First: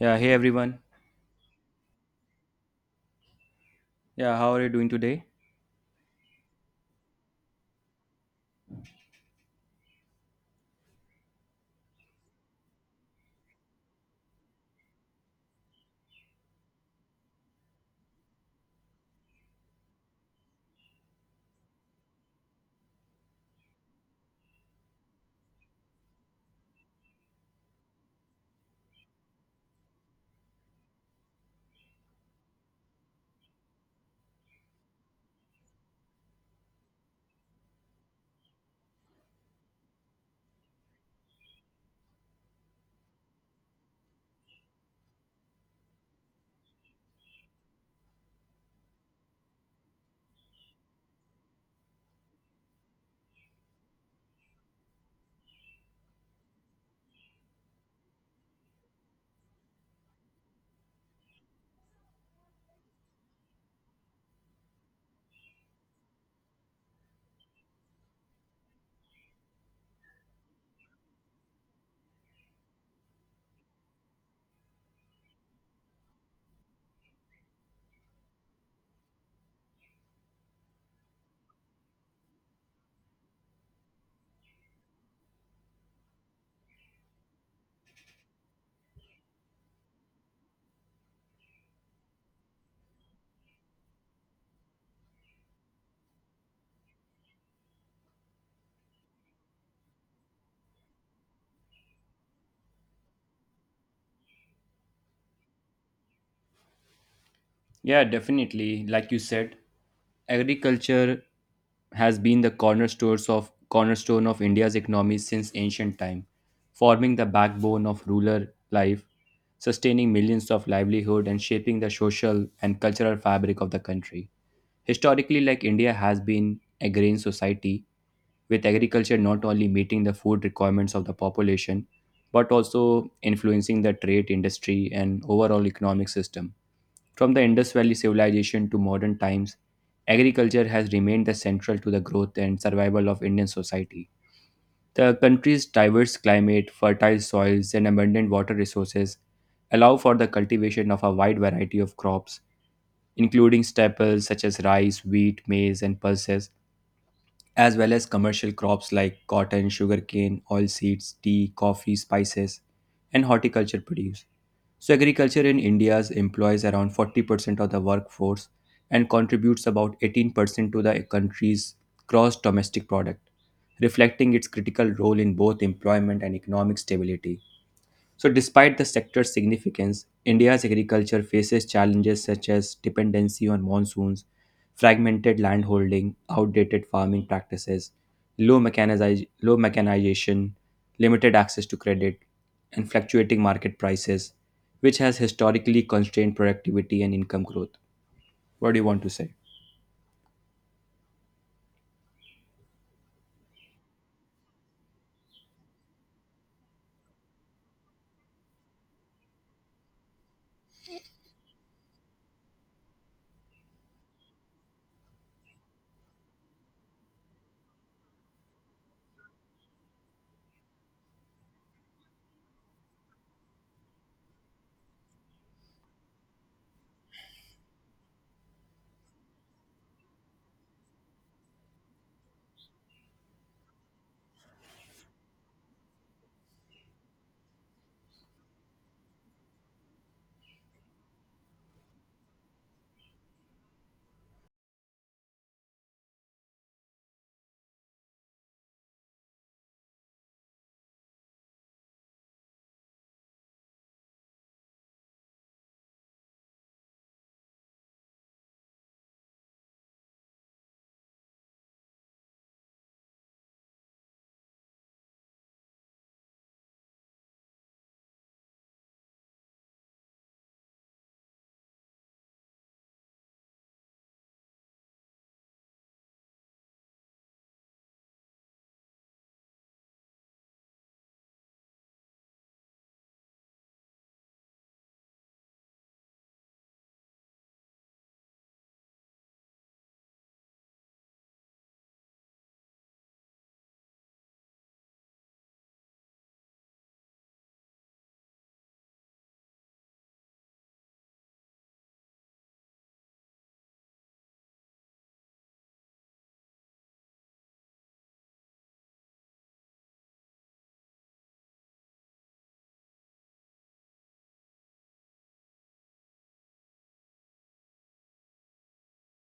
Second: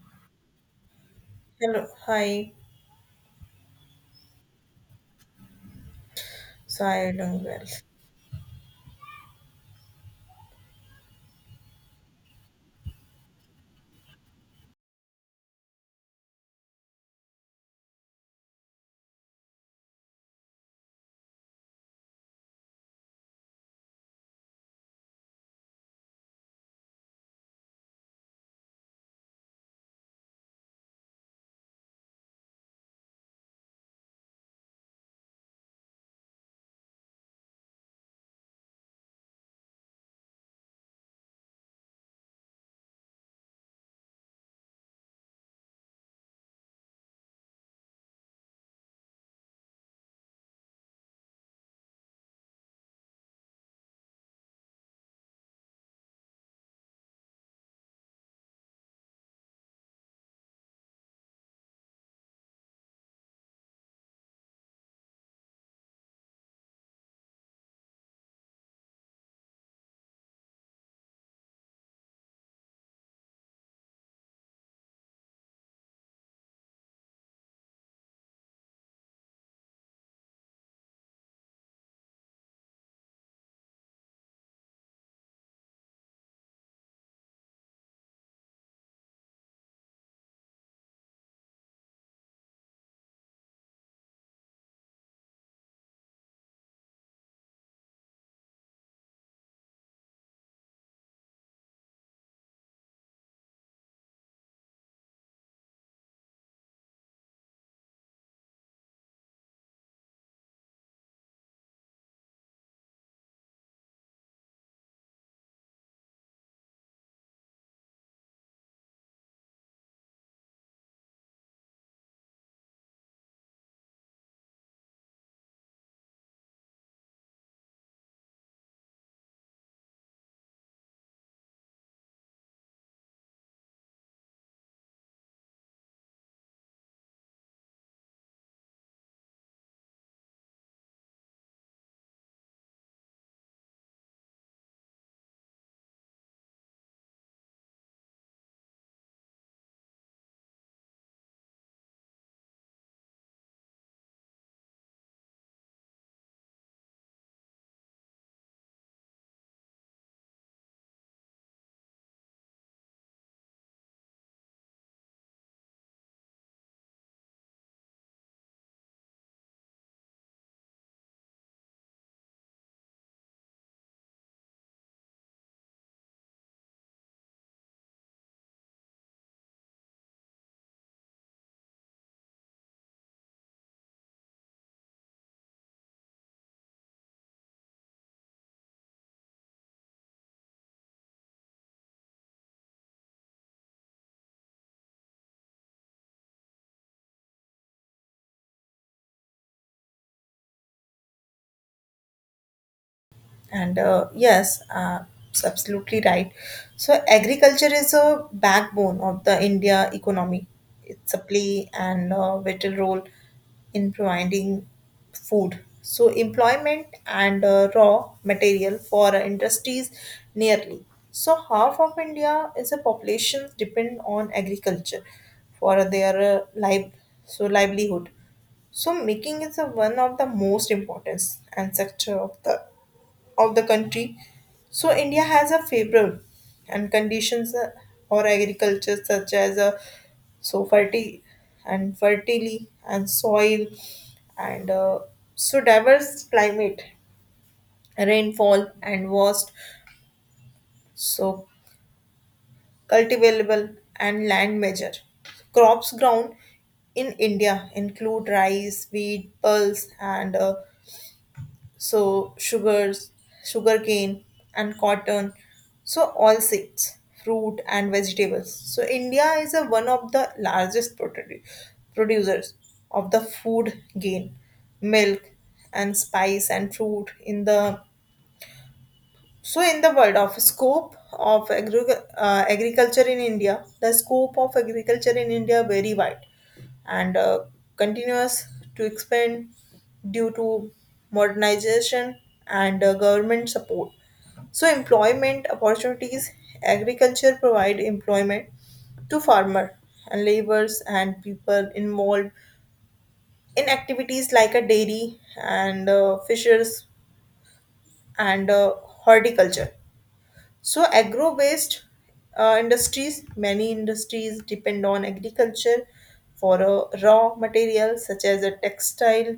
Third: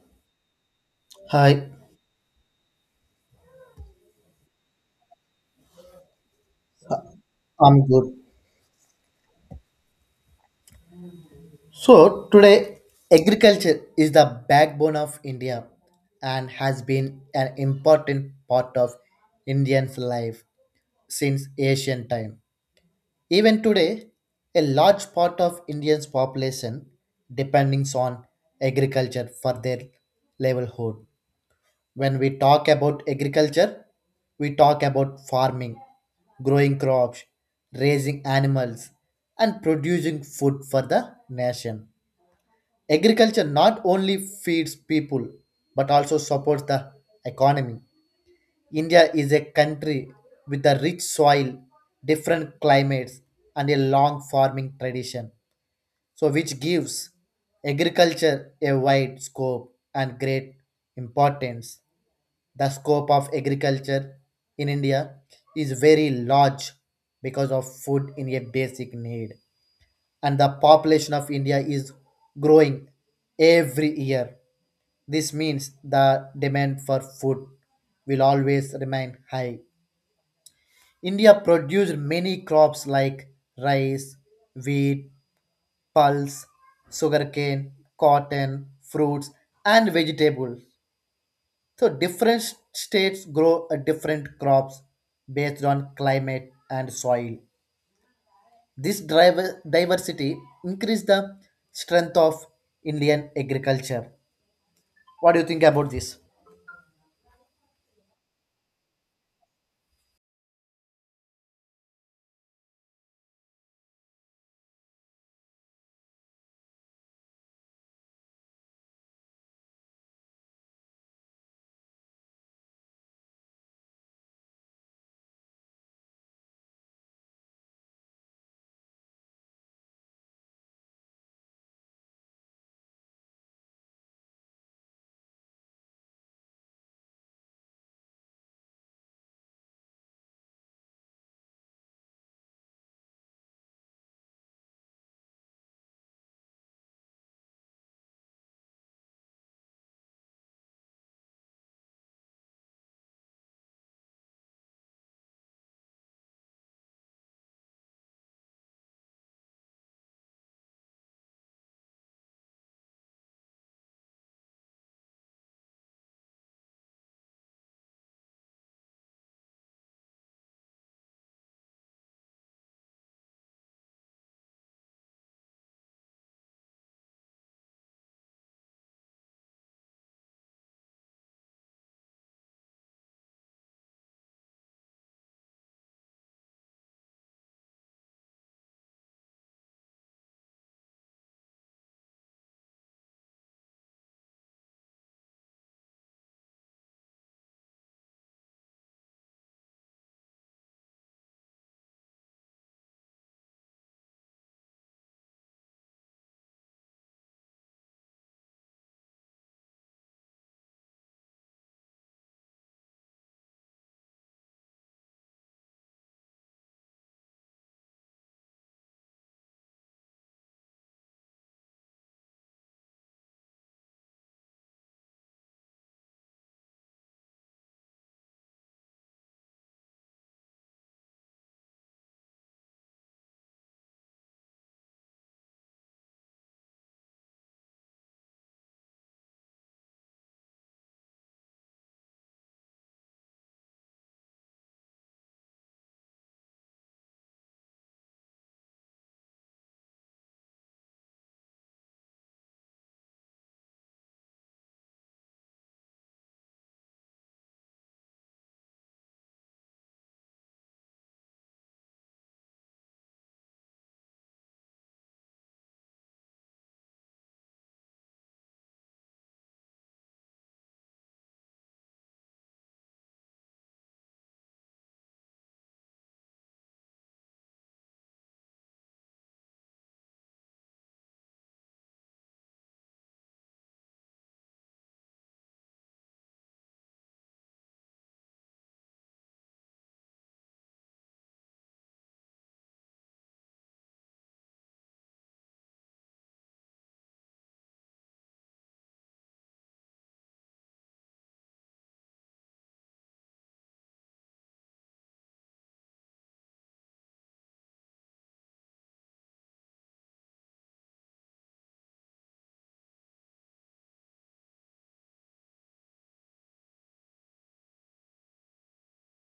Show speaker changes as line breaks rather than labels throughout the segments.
Yeah, hey everyone.
Hi,
Hello, hi,
Yeah, how are you doing today?
so I doing well.
I'm good. So, today, agriculture is the backbone of India and has been an important part of Indians' life since ancient time. Even today, a large part of Indians' population depends on agriculture for their livelihood. When we talk about agriculture, we talk about farming, growing crops, raising animals, and producing food for the nation. Agriculture not only feeds people but also supports the economy. India is a country with a rich soil, different climates, and a long farming tradition, so which gives agriculture a wide scope and great importance. The scope of agriculture in India is very large because of food in a basic need. And the population of India is growing every year. This means the demand for food will always remain high. India produced many crops like rice, wheat, pulse, sugarcane, cotton, fruits, and vegetables. So different states grow different crops based on climate and soil. This driver diversity increase the strength of Indian agriculture. What do you think about this?
Yeah, definitely. Like you said, agriculture has been the cornerstone of India's economy since ancient time, forming the backbone of rural life, sustaining millions of livelihood and shaping the social and cultural fabric of the country. Historically, like India has been a grain society, with agriculture not only meeting the food requirements of the population but also influencing the trade industry and overall economic system. From the Indus Valley civilization to modern times, agriculture has remained the central to the growth and survival of Indian society. The country's diverse climate, fertile soils, and abundant water resources allow for the cultivation of a wide variety of crops, including staples such as rice, wheat, maize, and pulses, as well as commercial crops like cotton, sugarcane, oilseeds, tea, coffee, spices, and horticulture produce. So, agriculture in India employs around 40% of the workforce and contributes about 18% to the country's gross domestic product, reflecting its critical role in both employment and economic stability. So, despite the sector's significance, India's agriculture faces challenges such as dependency on monsoons, fragmented landholding, outdated farming practices, low mechanization, limited access to credit, and fluctuating market prices, which has historically constrained productivity and income growth. What do you want to say?
And yes, it's absolutely right. So agriculture is a backbone of the India economy. It's a play and a vital role in providing food. So employment and raw material for industries nearly. So half of India is a population depend on agriculture for their livelihood. So making is a, one of the most important and sector of the country. So India has a favorable and conditions or agriculture such as fertile and fertility and soil and diverse climate, rainfall and vast so cultivable and land measure. Crops grown in India include rice, wheat, pulse and so sugars, sugarcane, and cotton. So all seeds, fruit, and vegetables. So India is a, one of the largest producers of the food gain, milk, and spice and fruit in the world of scope of agriculture in India, very wide and continues to expand due to modernization and government support. So, employment opportunities, agriculture provide employment to farmer and laborers and people involved in activities like a dairy and fishers and horticulture, so agro based industries, many industries depend on agriculture for raw materials such as a textile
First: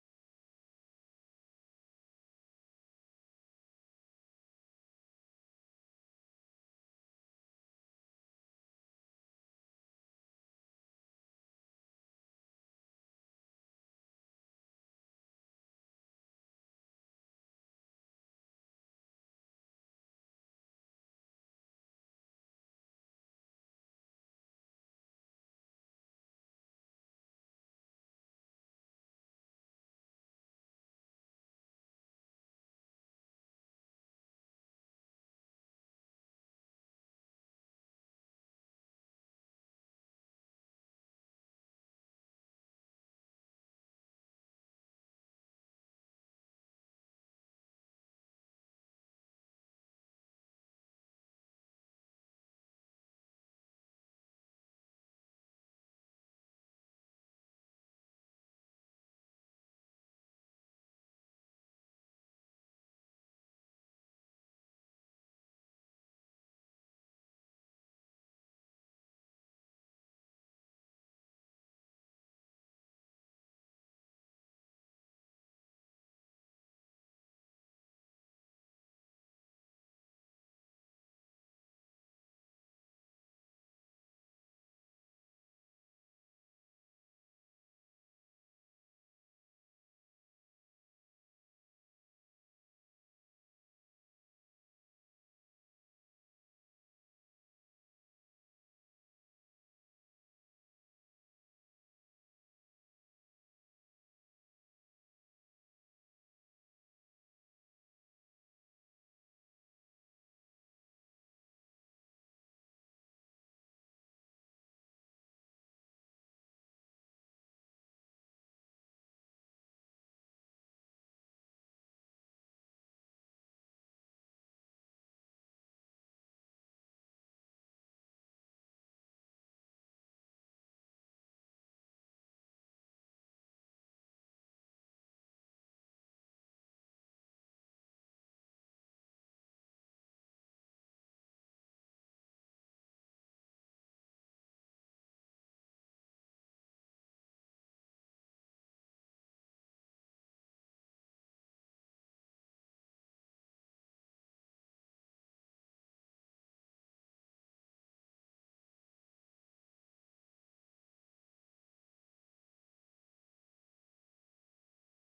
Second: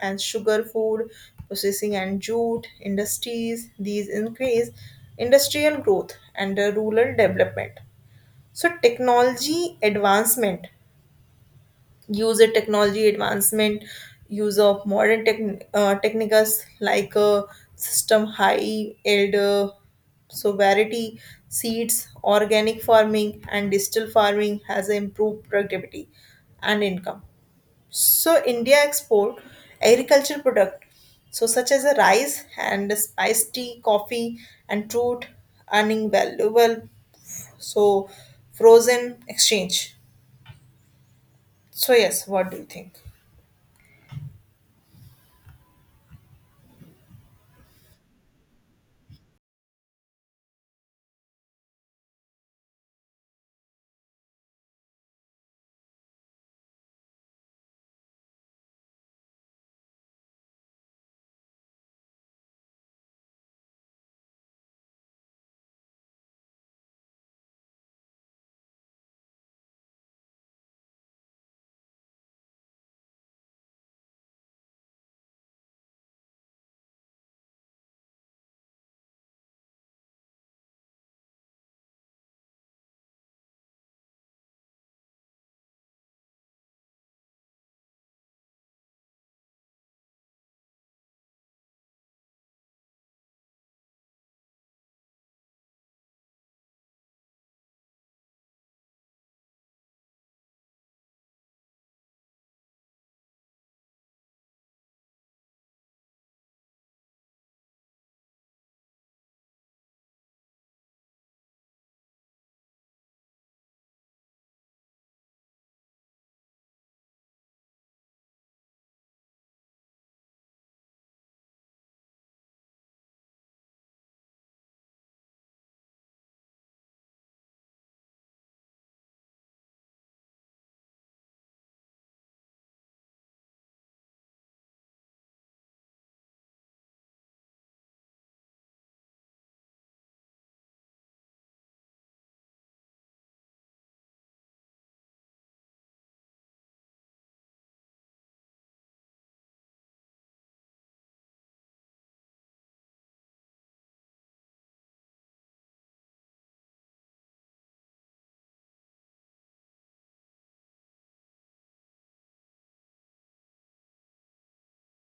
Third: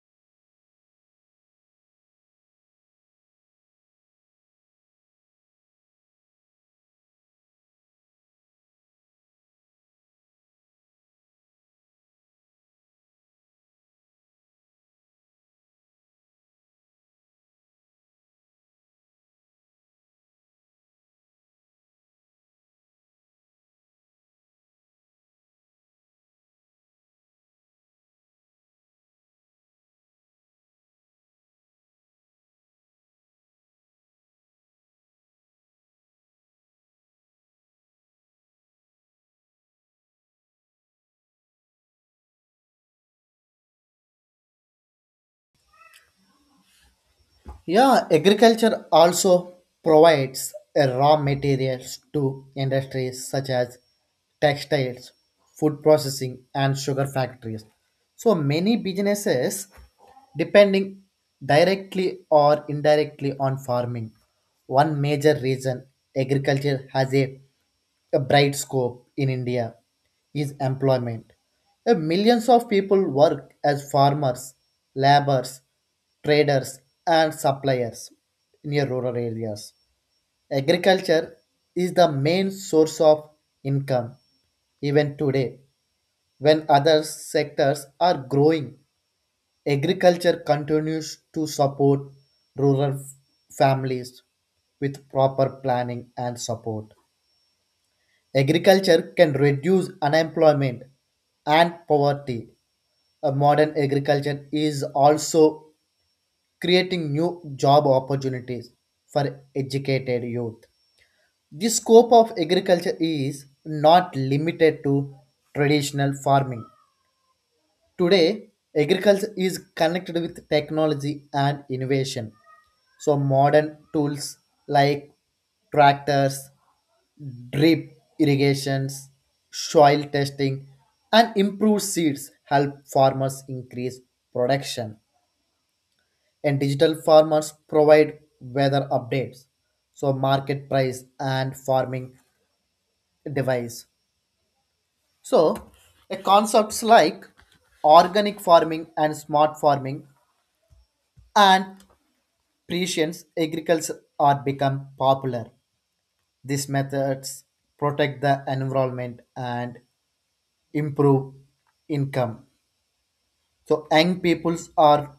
and sugar food processing and jute industries. These increase industrial growth and rural development. So, technology advancement user technology advancement, use of modern techniques like system high yield sovereignty, seeds, organic farming, and digital farming has improved productivity and income. So India export agricultural product, so such as a rice and spice tea, coffee, and fruit, earning valuable so frozen exchange. So yes, what do you think?
Yeah, agriculture also provides raw materials to industries such as textiles, food processing, and sugar factories. So many businesses depending directly or indirectly on farming. One major reason agriculture has a bright scope in India is employment. Millions of people work as farmers, laborers, traders, and suppliers near rural areas. Agriculture is the main source of income even today. When other sectors are growing, agriculture continues to support rural f- families with proper planning and support. Agriculture can reduce unemployment and poverty. A modern agriculture is also creating new job opportunities for educated youth. The scope of agriculture is not limited to traditional farming. Today, agriculture is connected with technology and innovation. So modern tools like tractors, drip irrigations, soil testing, and improved seeds help farmers increase production. And digital farmers provide weather updates, so market price and farming device. So, a concepts like organic farming and smart farming and precision agriculture are become popular. These methods protect the environment and improve income. So young peoples are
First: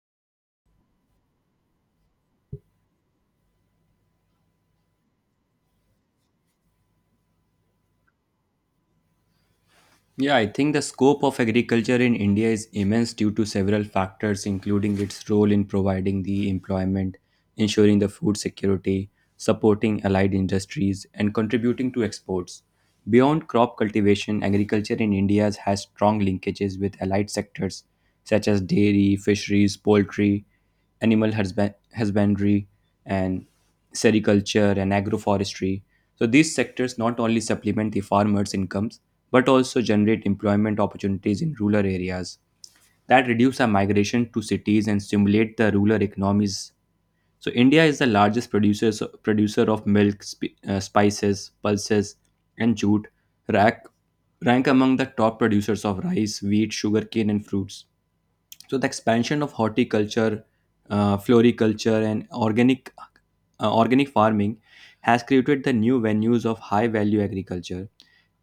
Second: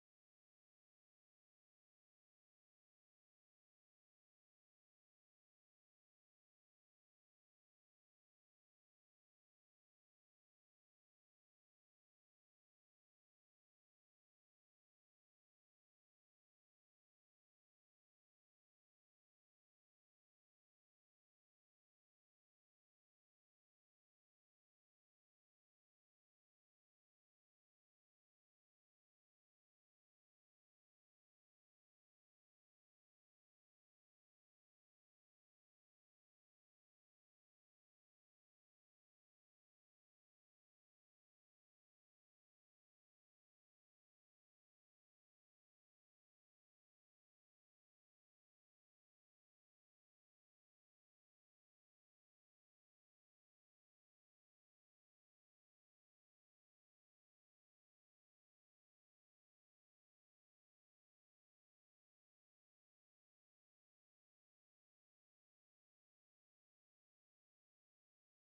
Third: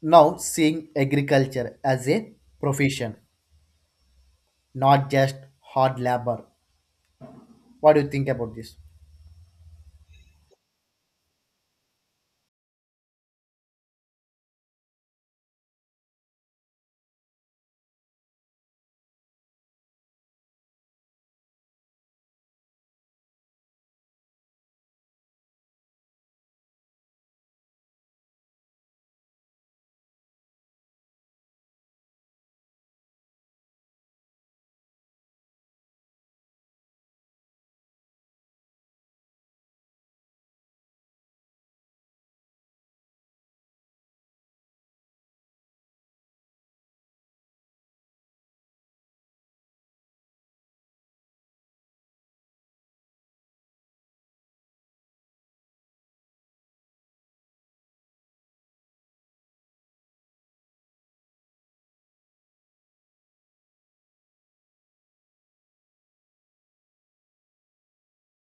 now seeing agriculture as a profession, not just hard labor. What do you think about this?
Yeah, I think the scope of agriculture in India is immense due to several factors, including its role in providing the employment, ensuring the food security, supporting allied industries, and contributing to exports. Beyond crop cultivation, agriculture in India has strong linkages with allied sectors such as dairy, fisheries, poultry husbandry and sericulture and agroforestry. So these sectors not only supplement the farmers' incomes but also generate employment opportunities in rural areas that reduce our migration to cities and stimulate the rural economies. So India is the largest producer of milk, spices, pulses, and jute, rack, rank among the top producers of rice, wheat, sugarcane, and fruits. So the expansion of horticulture, floriculture, and organic farming has created the new venues of high value agriculture,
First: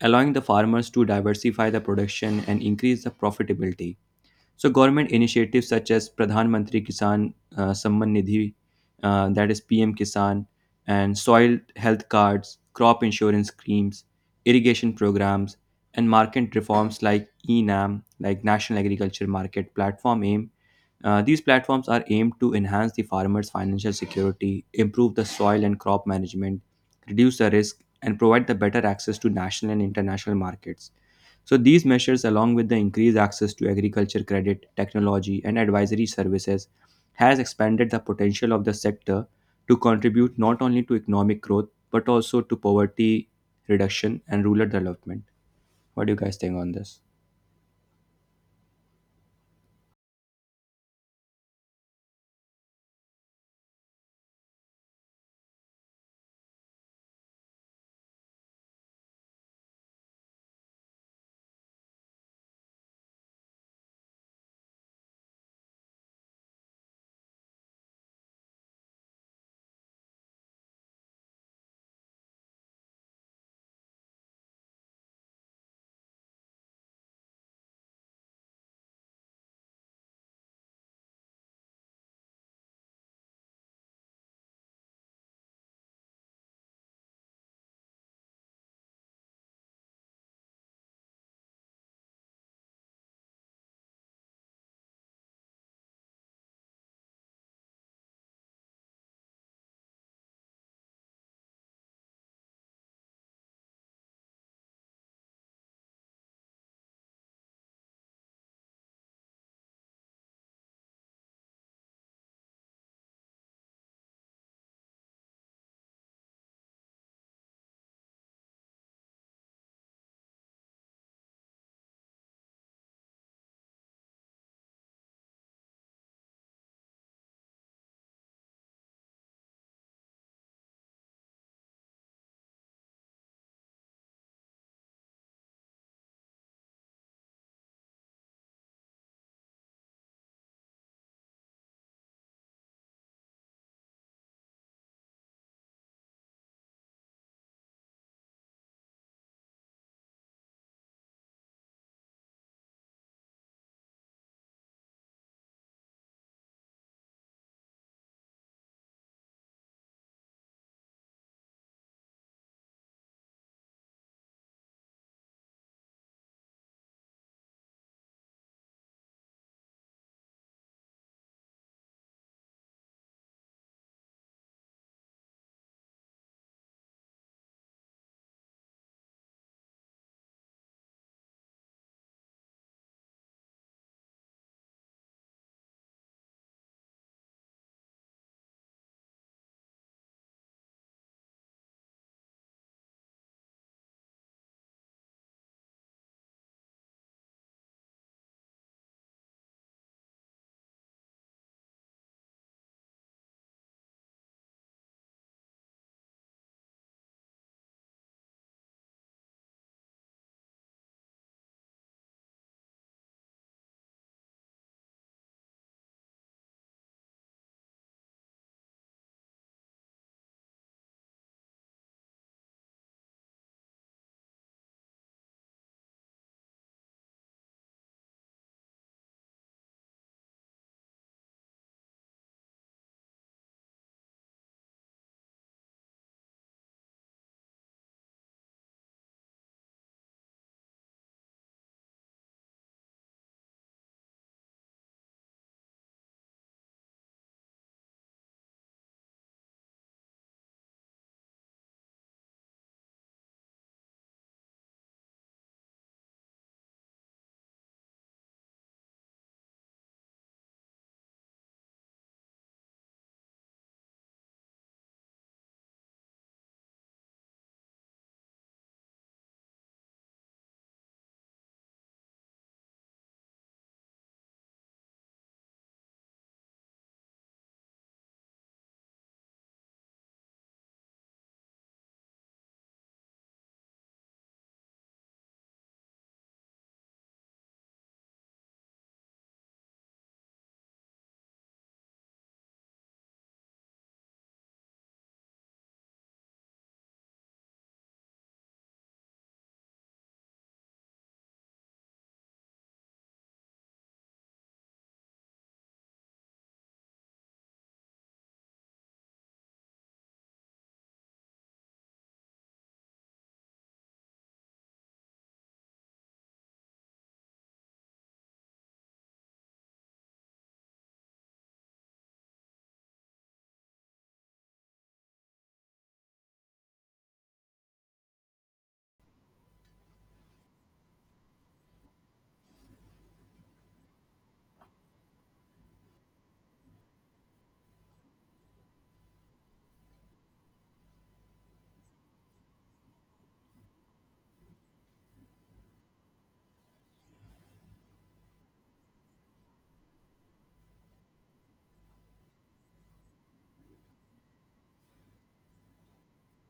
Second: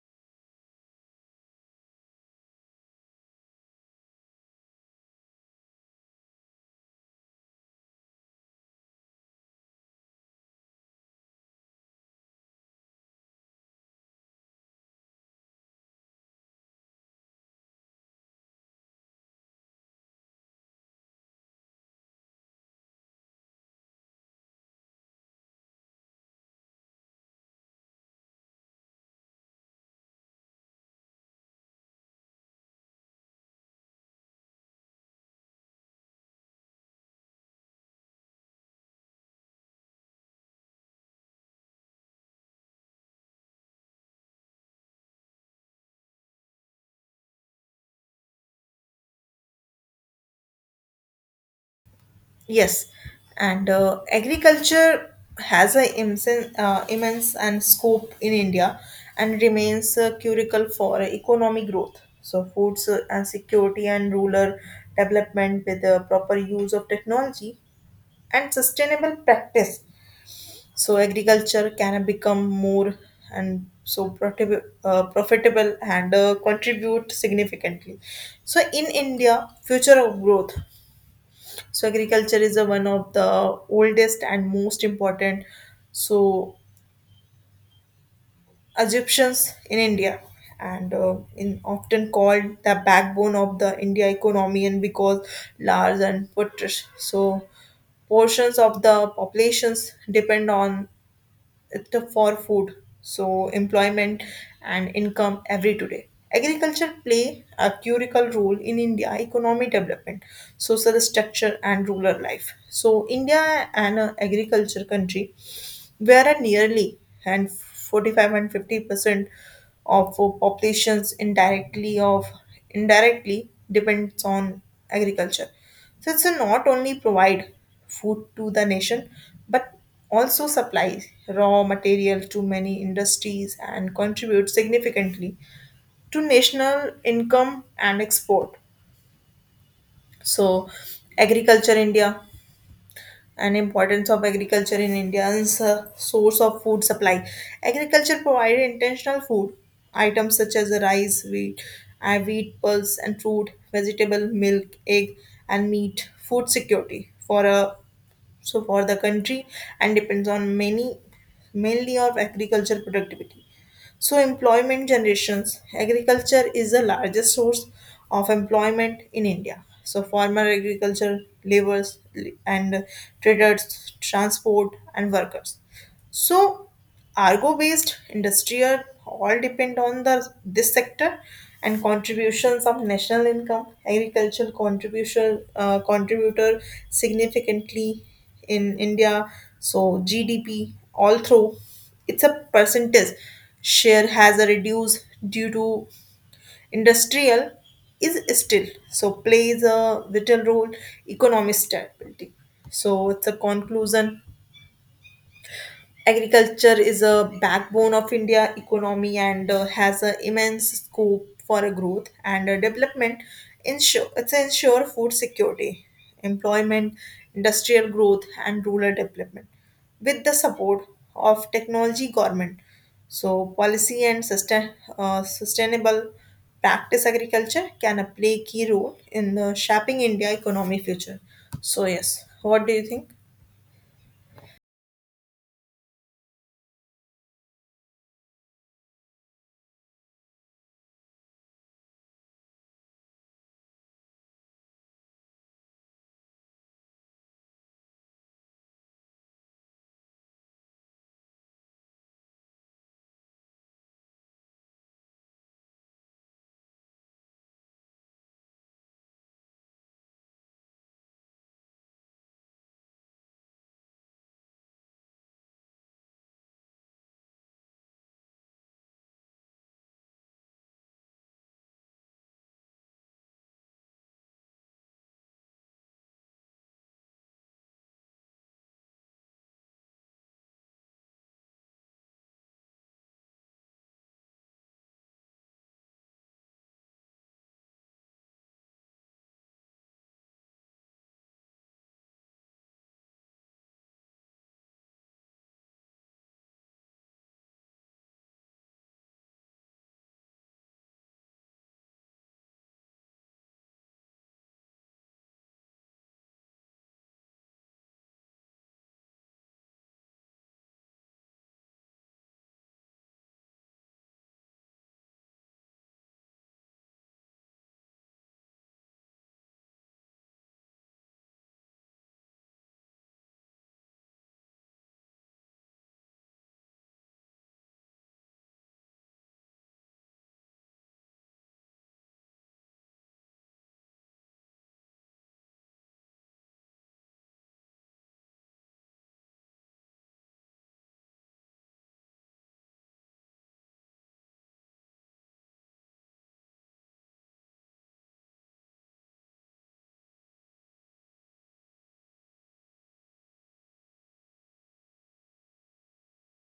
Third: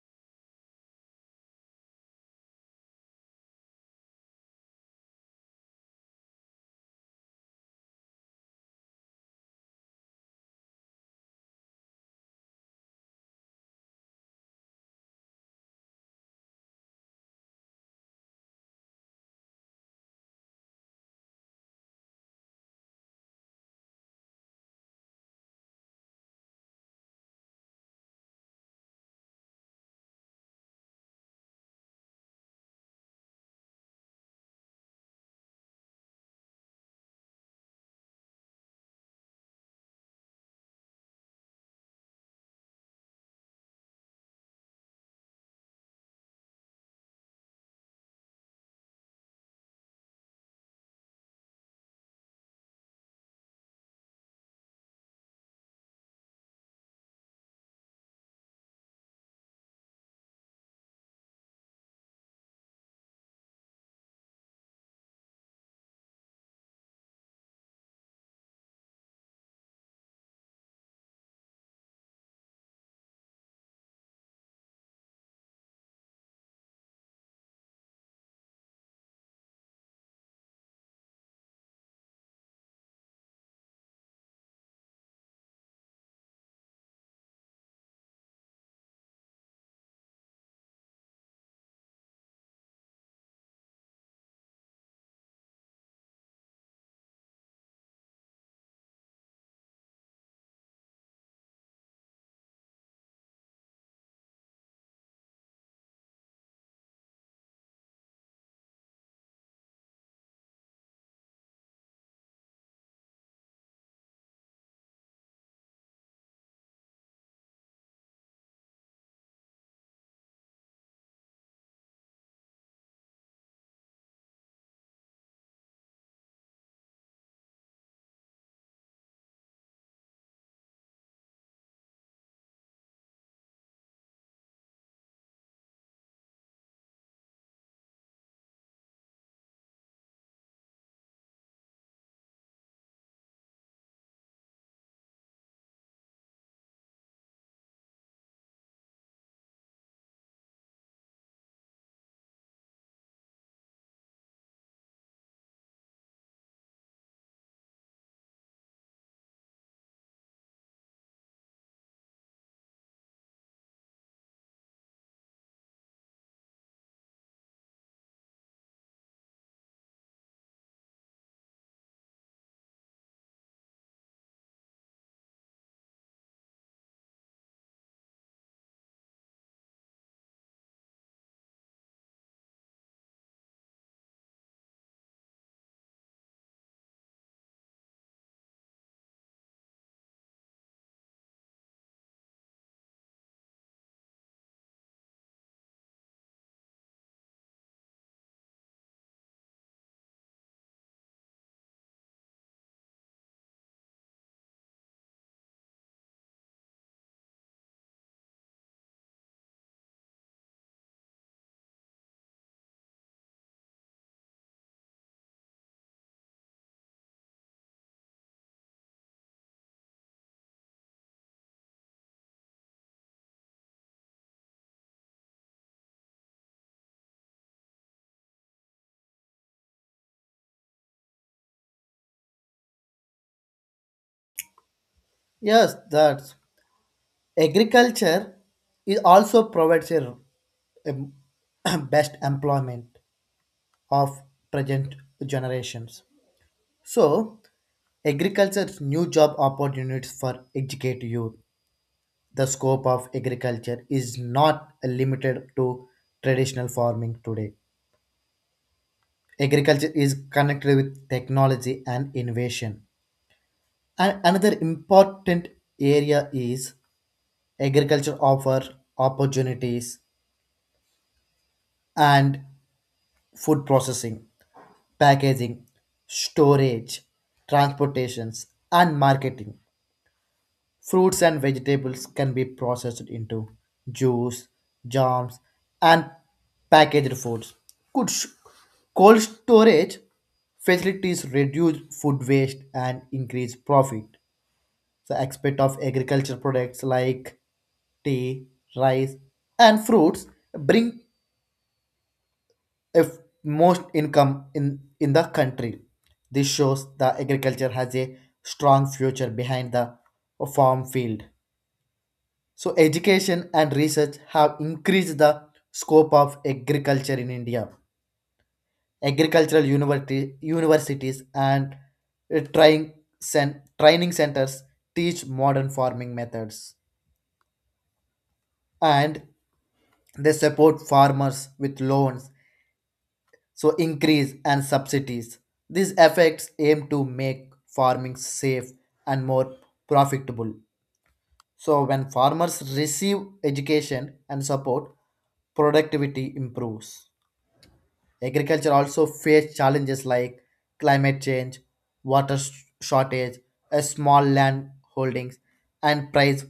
allowing the farmers to diversify the production and increase the profitability. So government initiatives such as Pradhan Mantri Kisan Samman Nidhi, that is PM Kisan, and soil health cards, crop insurance schemes, irrigation programs, and market reforms like ENAM, like National Agriculture Market Platform AIM. These platforms are aimed to enhance the farmer's financial security, improve the soil and crop management, reduce the risk, and provide the better access to national and international markets. So, these measures, along with the increased access to agriculture credit, technology, and advisory services, has expanded the potential of the sector to contribute not only to economic growth but also to poverty reduction and rural development. What do you guys think on this?
Yes, and agriculture has an immense and scope in India and remains a curricle for economic growth. So, foods and security and rural development with the proper use of technology and sustainable practice. So, agriculture can become more and so profitable and contribute significantly. So, in India, future of growth so agriculture is a, one of the oldest and most important. So Egyptians in India and in often called the backbone of the India economy and because large and put so portions of the populations depend on the for food so employment and income every today agriculture play a critical role in India economic development, social structure and rural life, so India and a agriculture country whereas nearly and 45 and 50% of populations indirectly depends on agriculture, so it's not only provide food to the nation but also supplies raw material to many industries and contribute significantly to national income and export. So agriculture India and importance of agriculture in India's source of food supply. Agriculture provided intentional food items such as rice, wheat, pulse, and fruit, vegetable, milk, egg, and meat. Food security for a so for the country and depends on many mainly of agriculture productivity. So, employment generations. Agriculture is the largest source of employment in India. So, farmer, agriculture, laborers, and traders, transport, and workers. So, Argo-based industrial all depend on the this sector and contributions of national income. Agricultural contribution contributor significantly in India. So GDP all through. It's a percentage share has a reduced due to industrial is still so plays a vital role economic stability. So it's a conclusion, agriculture is a backbone of India economy and has an immense scope for a growth and development. Ensure food security, employment, industrial growth, and rural development with the support of technology government. So policy and sustainable practice agriculture can play key role in shaping India economy future. So yes, what do you think?
Yes, that's agriculture is also provides a best employment of present generations. So agriculture's new job opportunities for educated youth. The scope of agriculture is not limited to traditional farming today. Agriculture is connected with technology and innovation. And another important area is agriculture offer opportunities and food processing, packaging, storage, transportations and marketing. Fruits and vegetables can be processed into juice, jams, and packaged foods. Could sh- Cold storage facilities reduce food waste and increase profit? The aspect of agriculture products like tea, rice, and fruits bring if most income in the country. This shows the agriculture has a strong future behind the farm field. So, education and research have increased the scope of agriculture in India. Agricultural university, universities and trying, training centers teach modern farming methods and they support farmers with loans, so increase and subsidies. These efforts aim to make farming safe and more profitable. So, when farmers receive education and support, productivity improves. Agriculture also faced challenges like climate change, water sh- shortage, a small land holdings, and price.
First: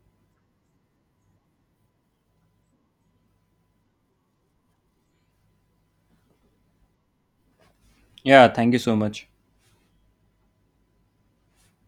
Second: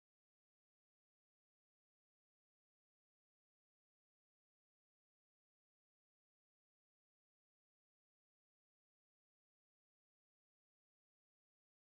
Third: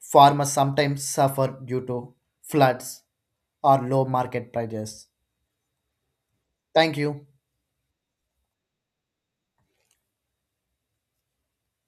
Farmers sometimes suffer due to floods or low market prices. Thank you.
Yeah, thank you so much.